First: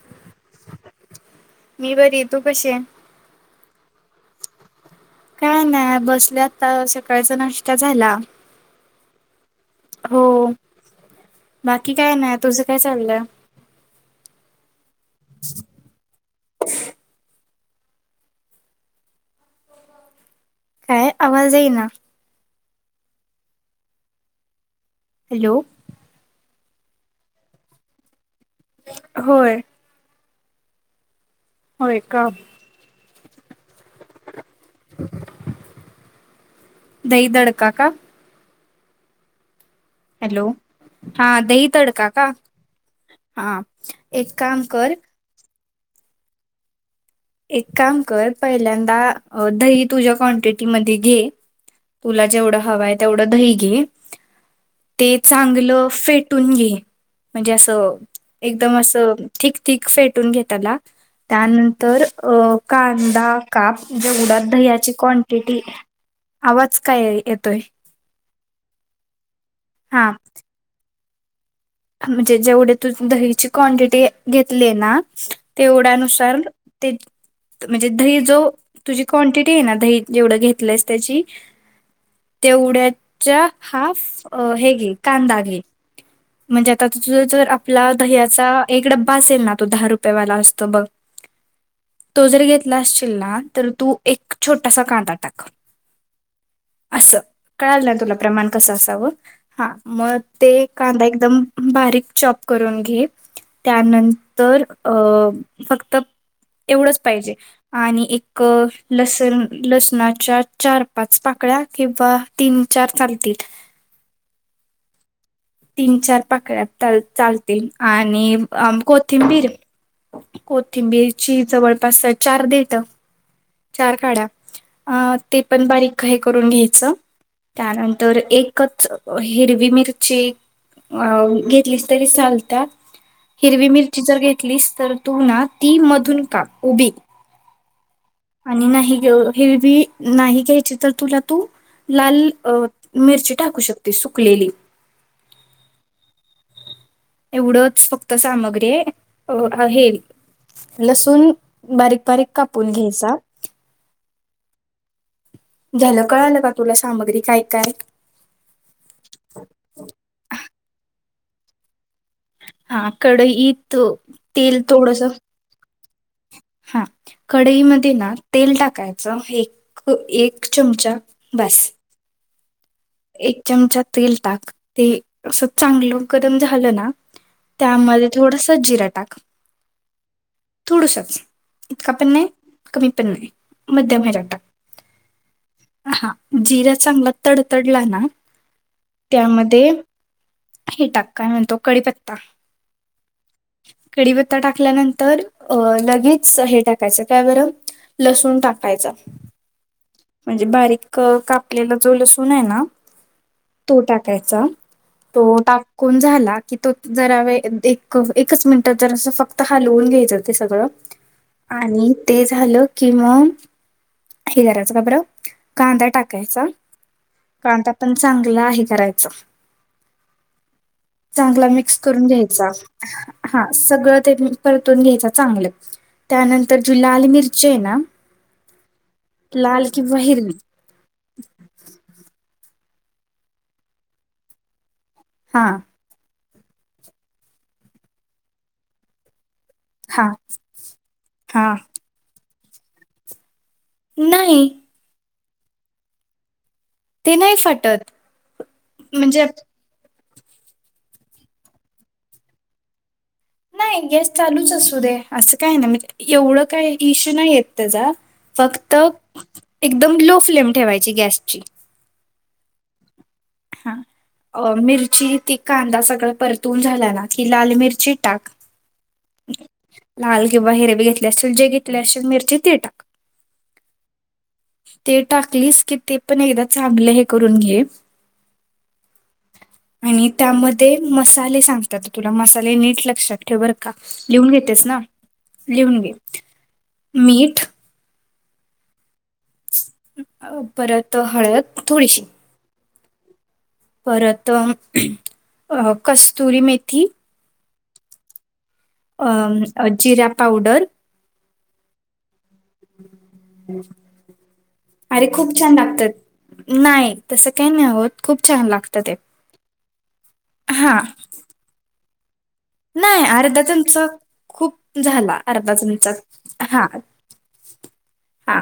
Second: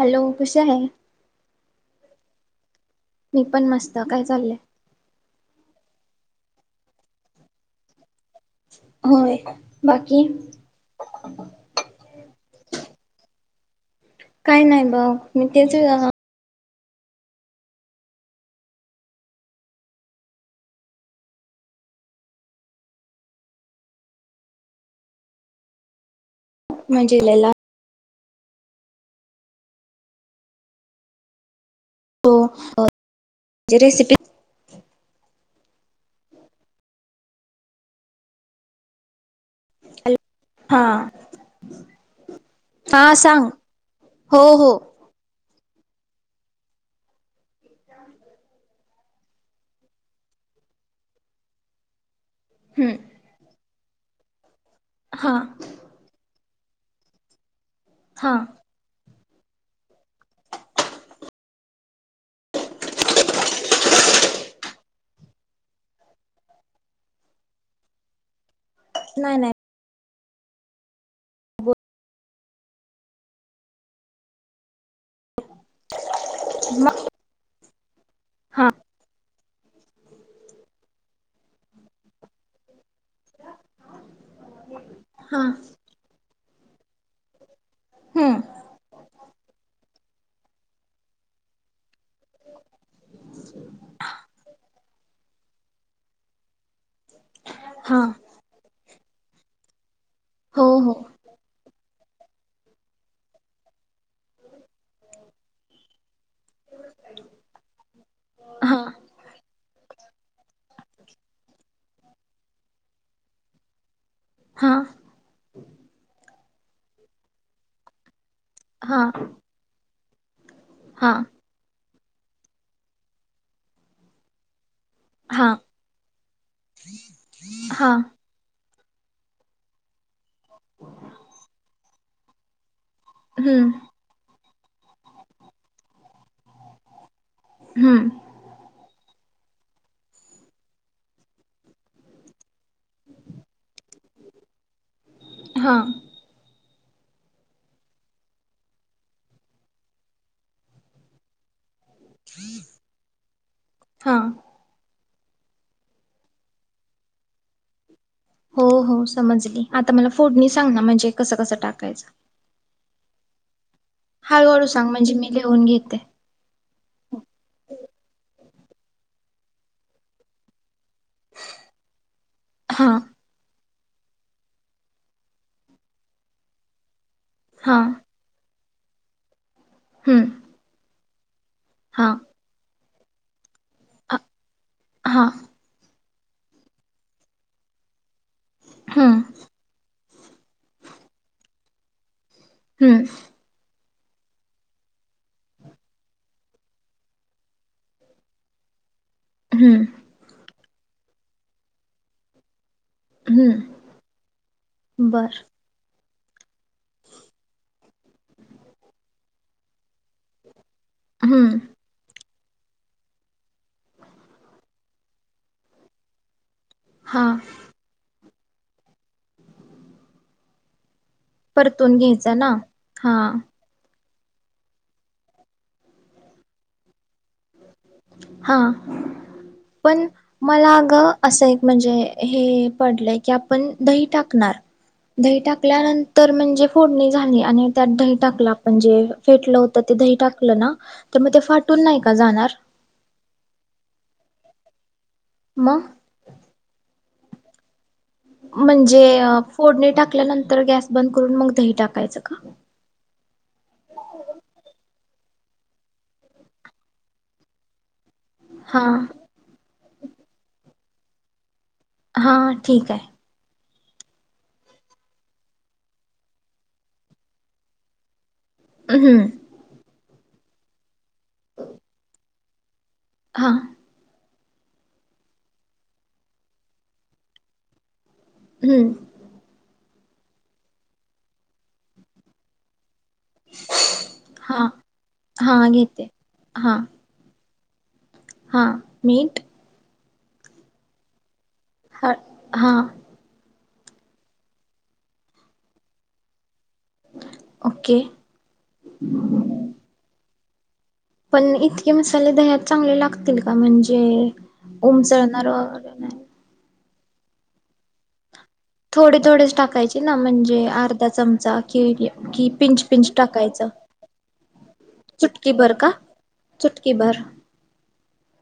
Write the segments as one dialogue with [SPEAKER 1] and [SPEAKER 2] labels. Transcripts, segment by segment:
[SPEAKER 1] Hello कश आहे?
[SPEAKER 2] मी बरी तू कसे आहे.
[SPEAKER 1] मी पण मस्त काय चाललंय.
[SPEAKER 2] काय नाही बसले आता सकाळचा नाष्ट्ता झाला.
[SPEAKER 1] होय
[SPEAKER 2] हो
[SPEAKER 1] बाकी
[SPEAKER 2] बाकी काय नाही तुझं काय चाललंय.
[SPEAKER 1] काही नाही ब मी तेच
[SPEAKER 2] काय आवाजई ना. हॅलो.
[SPEAKER 1] म्हजलेला
[SPEAKER 2] होय. हो.
[SPEAKER 1] हो हो. ज रेसिपी
[SPEAKER 2] दैतडका का हॅलो हा दही तडका का हा एक
[SPEAKER 1] हो
[SPEAKER 2] काम
[SPEAKER 1] हो
[SPEAKER 2] कर. एक काम कर पहिल्यांदा दही तुझ्या क्ांटिटीमध्ये घे तुला जेवढा हवा
[SPEAKER 1] हम्म
[SPEAKER 2] आहे तेवढं दही घे ते
[SPEAKER 1] हा
[SPEAKER 2] चांगलं फेटून घे. म्हणजे अस.
[SPEAKER 1] हा
[SPEAKER 2] एकदम असं. ठीक क फेटून घेला त्यानंतर तर अ कांदा काप जेवडात दह्याची क्वांटिटी आवाज काय येतोय.
[SPEAKER 1] नाही नाही.
[SPEAKER 2] हा. म्हणजे जेवढे तू दहीची क्वांटिटी घेतली ना तेवढ्यानुसार ते
[SPEAKER 1] [unintelligible]
[SPEAKER 2] म्हणजे
[SPEAKER 1] हा
[SPEAKER 2] [inaudible] ते ना दही जेवढं घेतलंस त्याची तेवढ्याचा हा हे घे कांदा
[SPEAKER 1] हा
[SPEAKER 2] घे. म्हणजे आता तुझ जर आपला
[SPEAKER 1] हम्म
[SPEAKER 2] दह्याचा एक डब्बा असेल ना तो दहा रुपयेवाला असतो बघ तो जर घेतला असशल ना तर तू एक छोटासा कांदा टाका अस. कळाल ना
[SPEAKER 1] हा
[SPEAKER 2] तुला प्रमाण कसं अस. हा मग ते.
[SPEAKER 1] हो हो
[SPEAKER 2] कांदा एकदम. बारीक चॉप करून घे त्यानंतर अ फक्त एवढंच पाहिजे आणि एक
[SPEAKER 1] हा
[SPEAKER 2] लसण लसणाच्या चार पाच पाकळ्या किंवा तीन चार चालतील.
[SPEAKER 1] हा
[SPEAKER 2] तीन चार पाकड्या चालतील आणि आ
[SPEAKER 1] हा
[SPEAKER 2] कोथिंबीर हो कोथिंबीर
[SPEAKER 1] हा
[SPEAKER 2] ची जवळपास चार देत चार काढ्या अ ते
[SPEAKER 1] हा
[SPEAKER 2] पण बारीक आहे करून घ्यायचं
[SPEAKER 1] हा
[SPEAKER 2] त्यानंतर एकच हिरवी मी क अ गी किलीच तरी चालतात हिरवी
[SPEAKER 1] हम्म
[SPEAKER 2] मिरची जर घेतलीस तर तू ना ती मधून का उभी
[SPEAKER 1] हम्म
[SPEAKER 2] आणि नाही हिरवी नाही घ्यायची तर तुला तू लाल अ मिरची टाकू शकते सुकलेली
[SPEAKER 1] हा
[SPEAKER 2] एवढंच फक्त सामग्री आहे लसून बारीक बारीक कापूल घ्यायचा
[SPEAKER 1] हा
[SPEAKER 2] झा्यालं कळालं का तुला सामग्री काय काय
[SPEAKER 1] हो हो समजली आता मला फोडनी सांग ना म्हणजे कसं कसं टाकायचं
[SPEAKER 2] आकडे इ
[SPEAKER 1] हळूहळू सांग म्हणजे मी लिहून घेते
[SPEAKER 2] हा कडईमध्ये ना तेल टा टकाय एक एक चमचा बास
[SPEAKER 1] हा
[SPEAKER 2] एक चमचा तेल टाक ते असं चांगलं गरम झालं ना
[SPEAKER 1] हा
[SPEAKER 2] त्यामध्ये थोडस सज्जी रा टाक
[SPEAKER 1] हम्म
[SPEAKER 2] थोडुसच इकप
[SPEAKER 1] हा
[SPEAKER 2] नाही कमी प मध्यम हे
[SPEAKER 1] अ-
[SPEAKER 2] जातात
[SPEAKER 1] हा
[SPEAKER 2] हा जिरा चांगला तड तडला ना
[SPEAKER 1] हम्म
[SPEAKER 2] त्यामध्ये हे टाक काय म्हणतो कळीपत्ता
[SPEAKER 1] हम्म
[SPEAKER 2] कडीीपत्ता टाकल्यानंतर अ लगेच हे टाकायचं काय बरं लसूण टाकायचं
[SPEAKER 1] हम्म
[SPEAKER 2] म्हणजे बारीक कापलेला ज सुणे ना
[SPEAKER 1] हम्म
[SPEAKER 2] तो टाकायचा तो
[SPEAKER 1] बर
[SPEAKER 2] टाकून झाला कि तो जर एकच मिनिटात जर अस फक्त तर हाल होून ग सगळ
[SPEAKER 1] हम्म
[SPEAKER 2] आणि ते लो कि मम हग राजच गबर कांदा टाकायचा
[SPEAKER 1] हा
[SPEAKER 2] काणता पण सांग तुला हे करायचं चांगला मिक्स
[SPEAKER 1] परतून
[SPEAKER 2] करून घ्यायचा
[SPEAKER 1] ना
[SPEAKER 2] हा सगळं परून घ्याय चर मि
[SPEAKER 1] हा
[SPEAKER 2] लाल किंवा
[SPEAKER 1] पण
[SPEAKER 2] हिरवी
[SPEAKER 1] मला अग असं एक म्हणजे हे पडलंय की आपण दही टाकणार दही
[SPEAKER 2] हा
[SPEAKER 1] टाकल्यानंत तर म्हणजे फोडणी झाली आणि त्यात दही टाकला म्हणजे फेटलं होत ते
[SPEAKER 2] हा
[SPEAKER 1] दही टाकलं ना त्या म ते
[SPEAKER 2] हा
[SPEAKER 1] फाटून नाही जाणार
[SPEAKER 2] नाही
[SPEAKER 1] म
[SPEAKER 2] ते नाही फटत
[SPEAKER 1] म्हणजे फोडणी टाक टाकल्यानंतर गॅस बंद करून मग दही टाकायचं का
[SPEAKER 2] नाही गॅस चालूच असू दे असं काय ना मणजे एवढं काही इशू नाही य त्याचा फक्त
[SPEAKER 1] हा
[SPEAKER 2] एक एकदम लो फ्लेम ठेवायची गॅसची
[SPEAKER 1] हा ठीक आहे
[SPEAKER 2] हा मिरची ती कांदा सगळा परतून झाला ना की लाल मिरची टाक
[SPEAKER 1] अ हम
[SPEAKER 2] लाल किंवा हिरवी घेत लसूण जे घेत लसूण मिरची ते टाक
[SPEAKER 1] हा
[SPEAKER 2] ते टाकलीस की ते पण एकदा चांगलं हे करून घे
[SPEAKER 1] हम्म
[SPEAKER 2] आणि त्यामध्ये मसाले सांगतात तुला मसाले नीट लक्षात ठेव बर का लिहून घेतेस
[SPEAKER 1] हां.
[SPEAKER 2] ना
[SPEAKER 1] हां.
[SPEAKER 2] लिहून घे
[SPEAKER 1] घेते.
[SPEAKER 2] मीठ
[SPEAKER 1] हा मीठ
[SPEAKER 2] परत हळद थोडीशी
[SPEAKER 1] हळ हां.
[SPEAKER 2] परत अ कस्तुरी मेथी
[SPEAKER 1] ओके.
[SPEAKER 2] अ जिरा पावडर
[SPEAKER 1] पण इतके मस् दह्यात चांगले लागतील का म्हणजे
[SPEAKER 2] अरे खूप
[SPEAKER 1] उमचळणार
[SPEAKER 2] छान
[SPEAKER 1] वगैरे
[SPEAKER 2] लागतात
[SPEAKER 1] नाही
[SPEAKER 2] नाही तसं काही नाही आहोत खूप छान लागतं ते
[SPEAKER 1] थोडे थोडेच टाकायचे ना म्हणजे
[SPEAKER 2] हा
[SPEAKER 1] अर्धा चमचा केळी
[SPEAKER 2] नाही अर्धा चमचा खूप झाला
[SPEAKER 1] चुटकी
[SPEAKER 2] अर्धा
[SPEAKER 1] भर
[SPEAKER 2] चमचा
[SPEAKER 1] का?
[SPEAKER 2] हा
[SPEAKER 1] चुटकी भर.
[SPEAKER 2] हा.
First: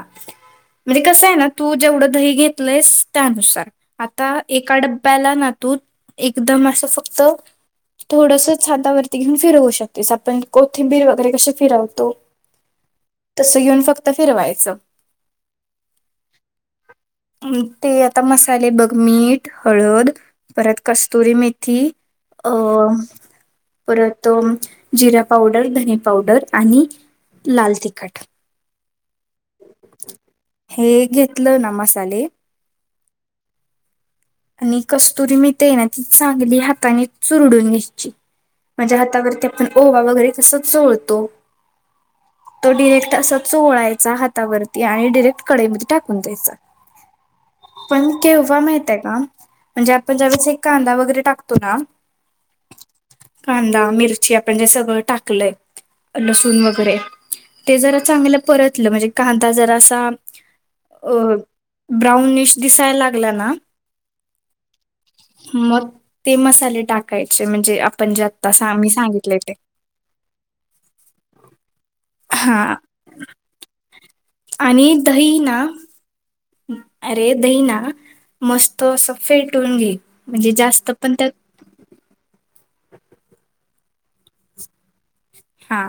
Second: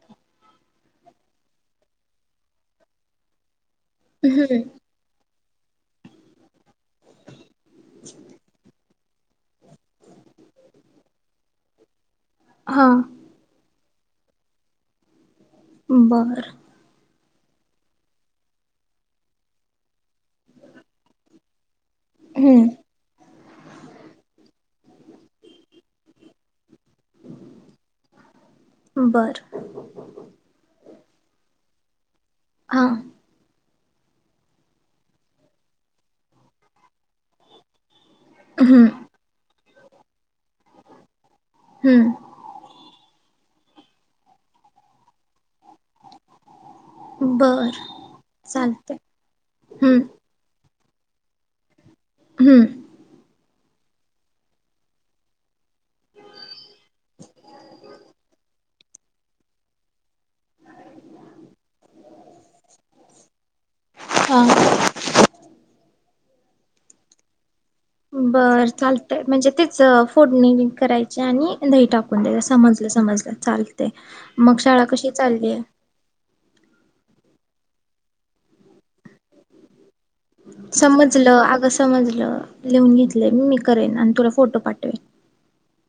[SPEAKER 2] म्हणजे कसं आहे ना तू जेवढं दही घेतलंयस त्यानुसार. आता
[SPEAKER 1] हम्म.
[SPEAKER 2] एका डब्याला ना तू एकदम अस फक्त थोडस हातावरती घेऊन फिरवू शकतेस आपण कोथिंबीर वगैरे कसे फिरवतो.
[SPEAKER 1] हां.
[SPEAKER 2] तस घेऊन फक् तर फिरवायचं
[SPEAKER 1] बर
[SPEAKER 2] ते आता मसाले बघ मीठ हळद परत कस्तुरी मे थी अ
[SPEAKER 1] हम्म.
[SPEAKER 2] परत जिरा पावडर धनी पावडर आणि लाल तिखट
[SPEAKER 1] बर.
[SPEAKER 2] हे घेतलं ना म साले
[SPEAKER 1] हा.
[SPEAKER 2] आणि कस्तुरी मेथीय ना ती चांगली हाताने चुरडून घ्यायची.
[SPEAKER 1] हम्म.
[SPEAKER 2] माझ्या हातावर बा वगैरे तस जोळतो
[SPEAKER 1] हम्म.
[SPEAKER 2] तो डिरेक्ट अस ोळायचा हातावरती आणि डिरेक्ट कडेमध्ये टाकून द्यायचं
[SPEAKER 1] बर.
[SPEAKER 2] पण केव्हा माहितय
[SPEAKER 1] चालतंय.
[SPEAKER 2] का म्हणजे
[SPEAKER 1] हम्म.
[SPEAKER 2] आपण ज कांदा वगैरे टातो ना
[SPEAKER 1] हम्म
[SPEAKER 2] कांदा मिरची आपण जे सगळं टाकलंय लसून वगैरे ते जरा चांगलं परत म्हणजे कांदा जर असा अ ब्राउनश दिसायला लागला ना
[SPEAKER 1] हां.
[SPEAKER 2] मग ते मसाले टाकाय म्हज
[SPEAKER 1] बर चालत म्हणजे तेच फोडणी करायची आणि दही टाकून द्यायच
[SPEAKER 2] हा
[SPEAKER 1] समजलं समजलं चालतेय मग शाळा
[SPEAKER 2] आणि
[SPEAKER 1] कशी
[SPEAKER 2] दही
[SPEAKER 1] चालली आहे
[SPEAKER 2] ना अरे दही ना मस्त सफेद टुंगी
[SPEAKER 1] समजलं अगं समजलं लिहून घेतलंय मी मी करेन आणि तुला फोटो पाठवेन
[SPEAKER 2] हा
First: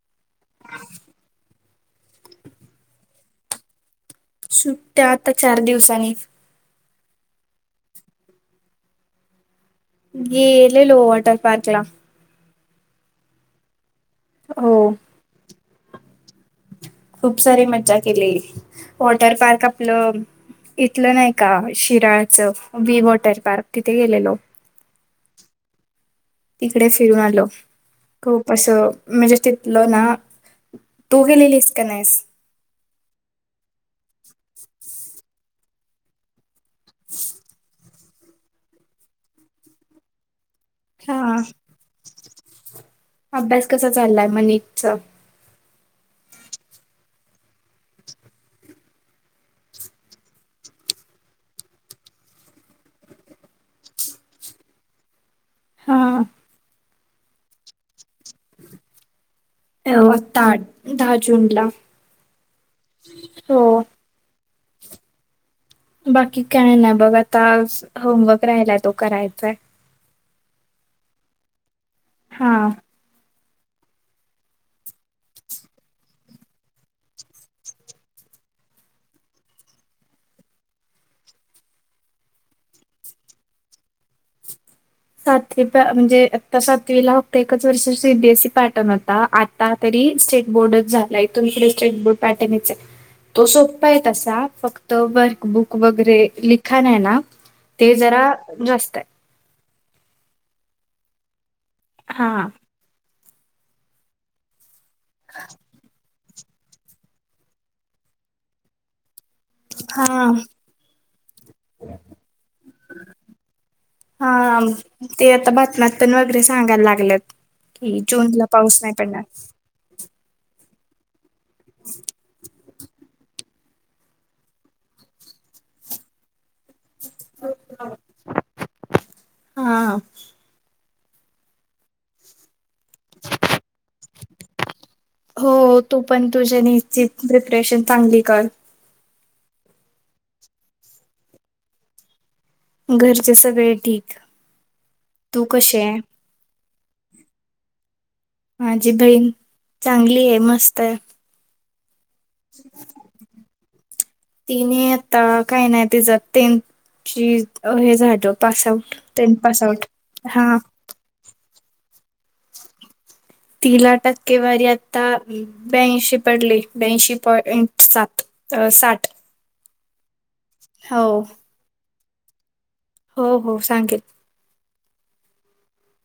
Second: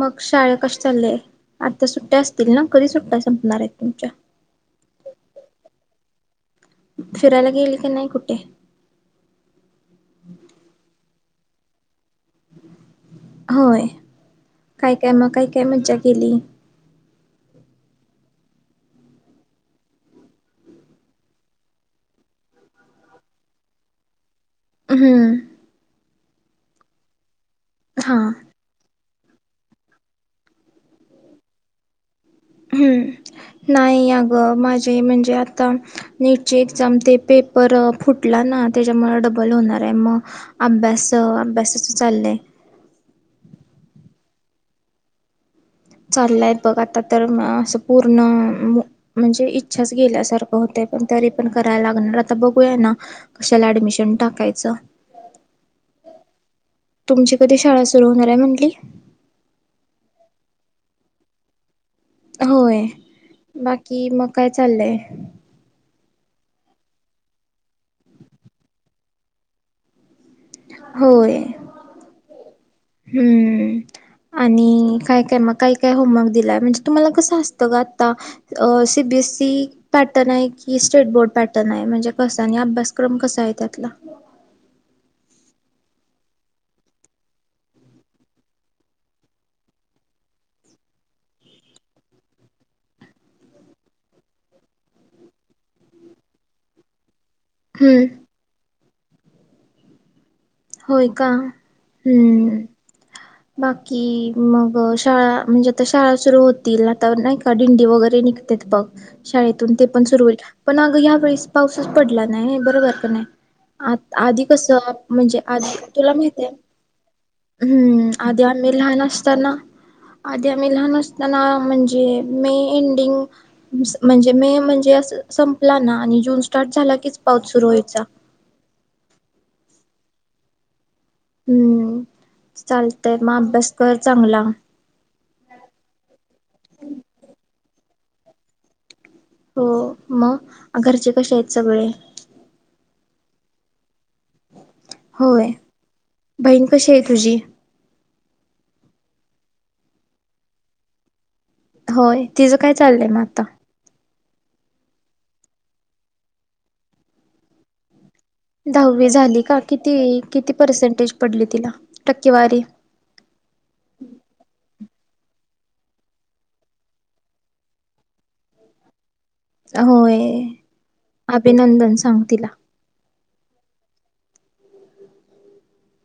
[SPEAKER 1] मग शाळे कसे चालले आता सुट्ट्या असतील ना कधी सुट्ट्या संपणार आहेत तुमच्या
[SPEAKER 2] सुट्ट्या आता चार दिवसांनी
[SPEAKER 1] फिरायला गेल का नाही कुठे
[SPEAKER 2] गेले लो वाटर पाकलाम
[SPEAKER 1] होय
[SPEAKER 2] हो
[SPEAKER 1] काय काय मग काय काय मजा केली
[SPEAKER 2] खूप सारी मज्जा केली वॉटर पार्क आपलं इथलं नाही का शिराळचं वी वॉटर पार्क तिथे गेलेलो
[SPEAKER 1] हम्म
[SPEAKER 2] तिकडे फिरून आलो
[SPEAKER 1] हा
[SPEAKER 2] खूप असं म्हणजे तिथलं ना तू गेलेलीस का नाहीस
[SPEAKER 1] हम्म नाही अगं माझ म्हणजे आता नीटचे एझाम ते पेपर फुटला ना त्याच्यामुळे डबल होणार आहे मग अभ्यास
[SPEAKER 2] हा
[SPEAKER 1] अभ्यासचं चाललं आहे
[SPEAKER 2] अभ्यास कसा चाललाय मनतच
[SPEAKER 1] चाललंय बघ आता तर असं पूर्ण म्हणजे इच्छाच गेल्यासारखं होतय पण तरी पण करायला लागणार आता बघूया ना कशाला ऍडमिशन टाकायचं
[SPEAKER 2] हा
[SPEAKER 1] तुमची कधी शाळा सुरू होणार आहे म्हटली
[SPEAKER 2] ताठ दहा जून ला
[SPEAKER 1] होय
[SPEAKER 2] हो
[SPEAKER 1] बाकी मग काय चाललंय
[SPEAKER 2] बाकी काय ना बघ आता होमवर्क राहिलाय तो करायचाय
[SPEAKER 1] होय
[SPEAKER 2] हा
[SPEAKER 1] ह् आणि काय काय मग काय काय होमवर्क दिलाय म्हणजे तुम्हाला कसं असतं ग आता सीबीएससई पॅटर्न आहे कि स्टेट बोर्ड पॅटर्न आहे म्हणजे कसा आणि अभ्यासक्रम कसा आहे त्यातला
[SPEAKER 2] सातवी म्हणजे आता सातवीला फक्त एकच वर्षा सीबीएसई पॅटर्न होता आता तरी स्टेट बोर्डच झाला इथून पुढे स्टेट बोर्ड पॅटर्नच तो सोपपा आहे तसा फक्त वर्कबुक वगैरे लिखाण आहे ना ते
[SPEAKER 1] हम्म
[SPEAKER 2] जरा जास्त आहे
[SPEAKER 1] होय का
[SPEAKER 2] हा
[SPEAKER 1] हम्म बाकी म शाळा म्हणजे आता शाळा सुरु हो तिला तर नाही का दिंडी वगैरे निघते बघ शाळेतून ते पण सुरू
[SPEAKER 2] हा
[SPEAKER 1] होईल पण अग या वेळेस पाऊसच पडला नाही बरोबर पण आहे आ आधी
[SPEAKER 2] हा
[SPEAKER 1] कसं
[SPEAKER 2] ते
[SPEAKER 1] म्हणजे
[SPEAKER 2] आता
[SPEAKER 1] आधी
[SPEAKER 2] बातम्या
[SPEAKER 1] तुला
[SPEAKER 2] पण
[SPEAKER 1] माहित
[SPEAKER 2] वगैरे
[SPEAKER 1] आहे
[SPEAKER 2] सांगायला लागलेत कि
[SPEAKER 1] हम्म
[SPEAKER 2] जून
[SPEAKER 1] आधी
[SPEAKER 2] ला पाऊस नाही पडणार
[SPEAKER 1] आ् लहान अस त्यांना म्हणजे मी म्हण म म्हण स्टार्ट झाला कीच पाऊस सुरू व्हायचा
[SPEAKER 2] हा
[SPEAKER 1] हम्म चालतंय मग अभ्यास कर चांगला
[SPEAKER 2] हो तो पण तुझ्यानीची प्रिपरेशन चांगली कर
[SPEAKER 1] हो मग घरचे कसे आहेत सगळे
[SPEAKER 2] घरचे सगळे ठीक तू
[SPEAKER 1] होय
[SPEAKER 2] कशी आहे
[SPEAKER 1] बहीण कशी आहे तुझी
[SPEAKER 2] माझी बहीण चांगली आहे मस्त आहे
[SPEAKER 1] होय तिझं काय चाललंय म आता
[SPEAKER 2] तिने आता काही नाही ति ज त्यांची हे झाड
[SPEAKER 1] दहावी झाली का किती
[SPEAKER 2] हा
[SPEAKER 1] किती पर्सेंटेज पडली तिला टकेवारी
[SPEAKER 2] तिला टक्केवारी आ आता ब्यांशी पडली ब्यांशी पॉइंट सात साठ
[SPEAKER 1] होय
[SPEAKER 2] हो
[SPEAKER 1] अभिनंदन सांग तिला.
[SPEAKER 2] हो हो सांगेल.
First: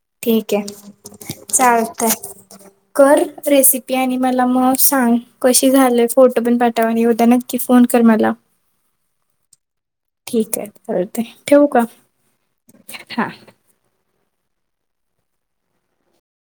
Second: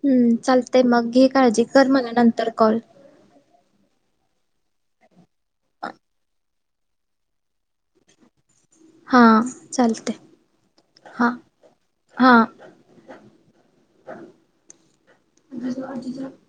[SPEAKER 1] हम्म
[SPEAKER 2] ठीके
[SPEAKER 1] चालतय मग घे काळजी कर
[SPEAKER 2] चालत
[SPEAKER 1] मला नंतर कॉल.
[SPEAKER 2] कर रेसिपी आणि मला मग सांग. कशी झालंय फोटो पण पाठ हो आणि उद्या नक्की फोन कर मला.
[SPEAKER 1] हा चालतय.
[SPEAKER 2] ठीके चालत
[SPEAKER 1] हा
[SPEAKER 2] ठेवू का?
[SPEAKER 1] हा
[SPEAKER 2] हा.
[SPEAKER 1] [unintelligible]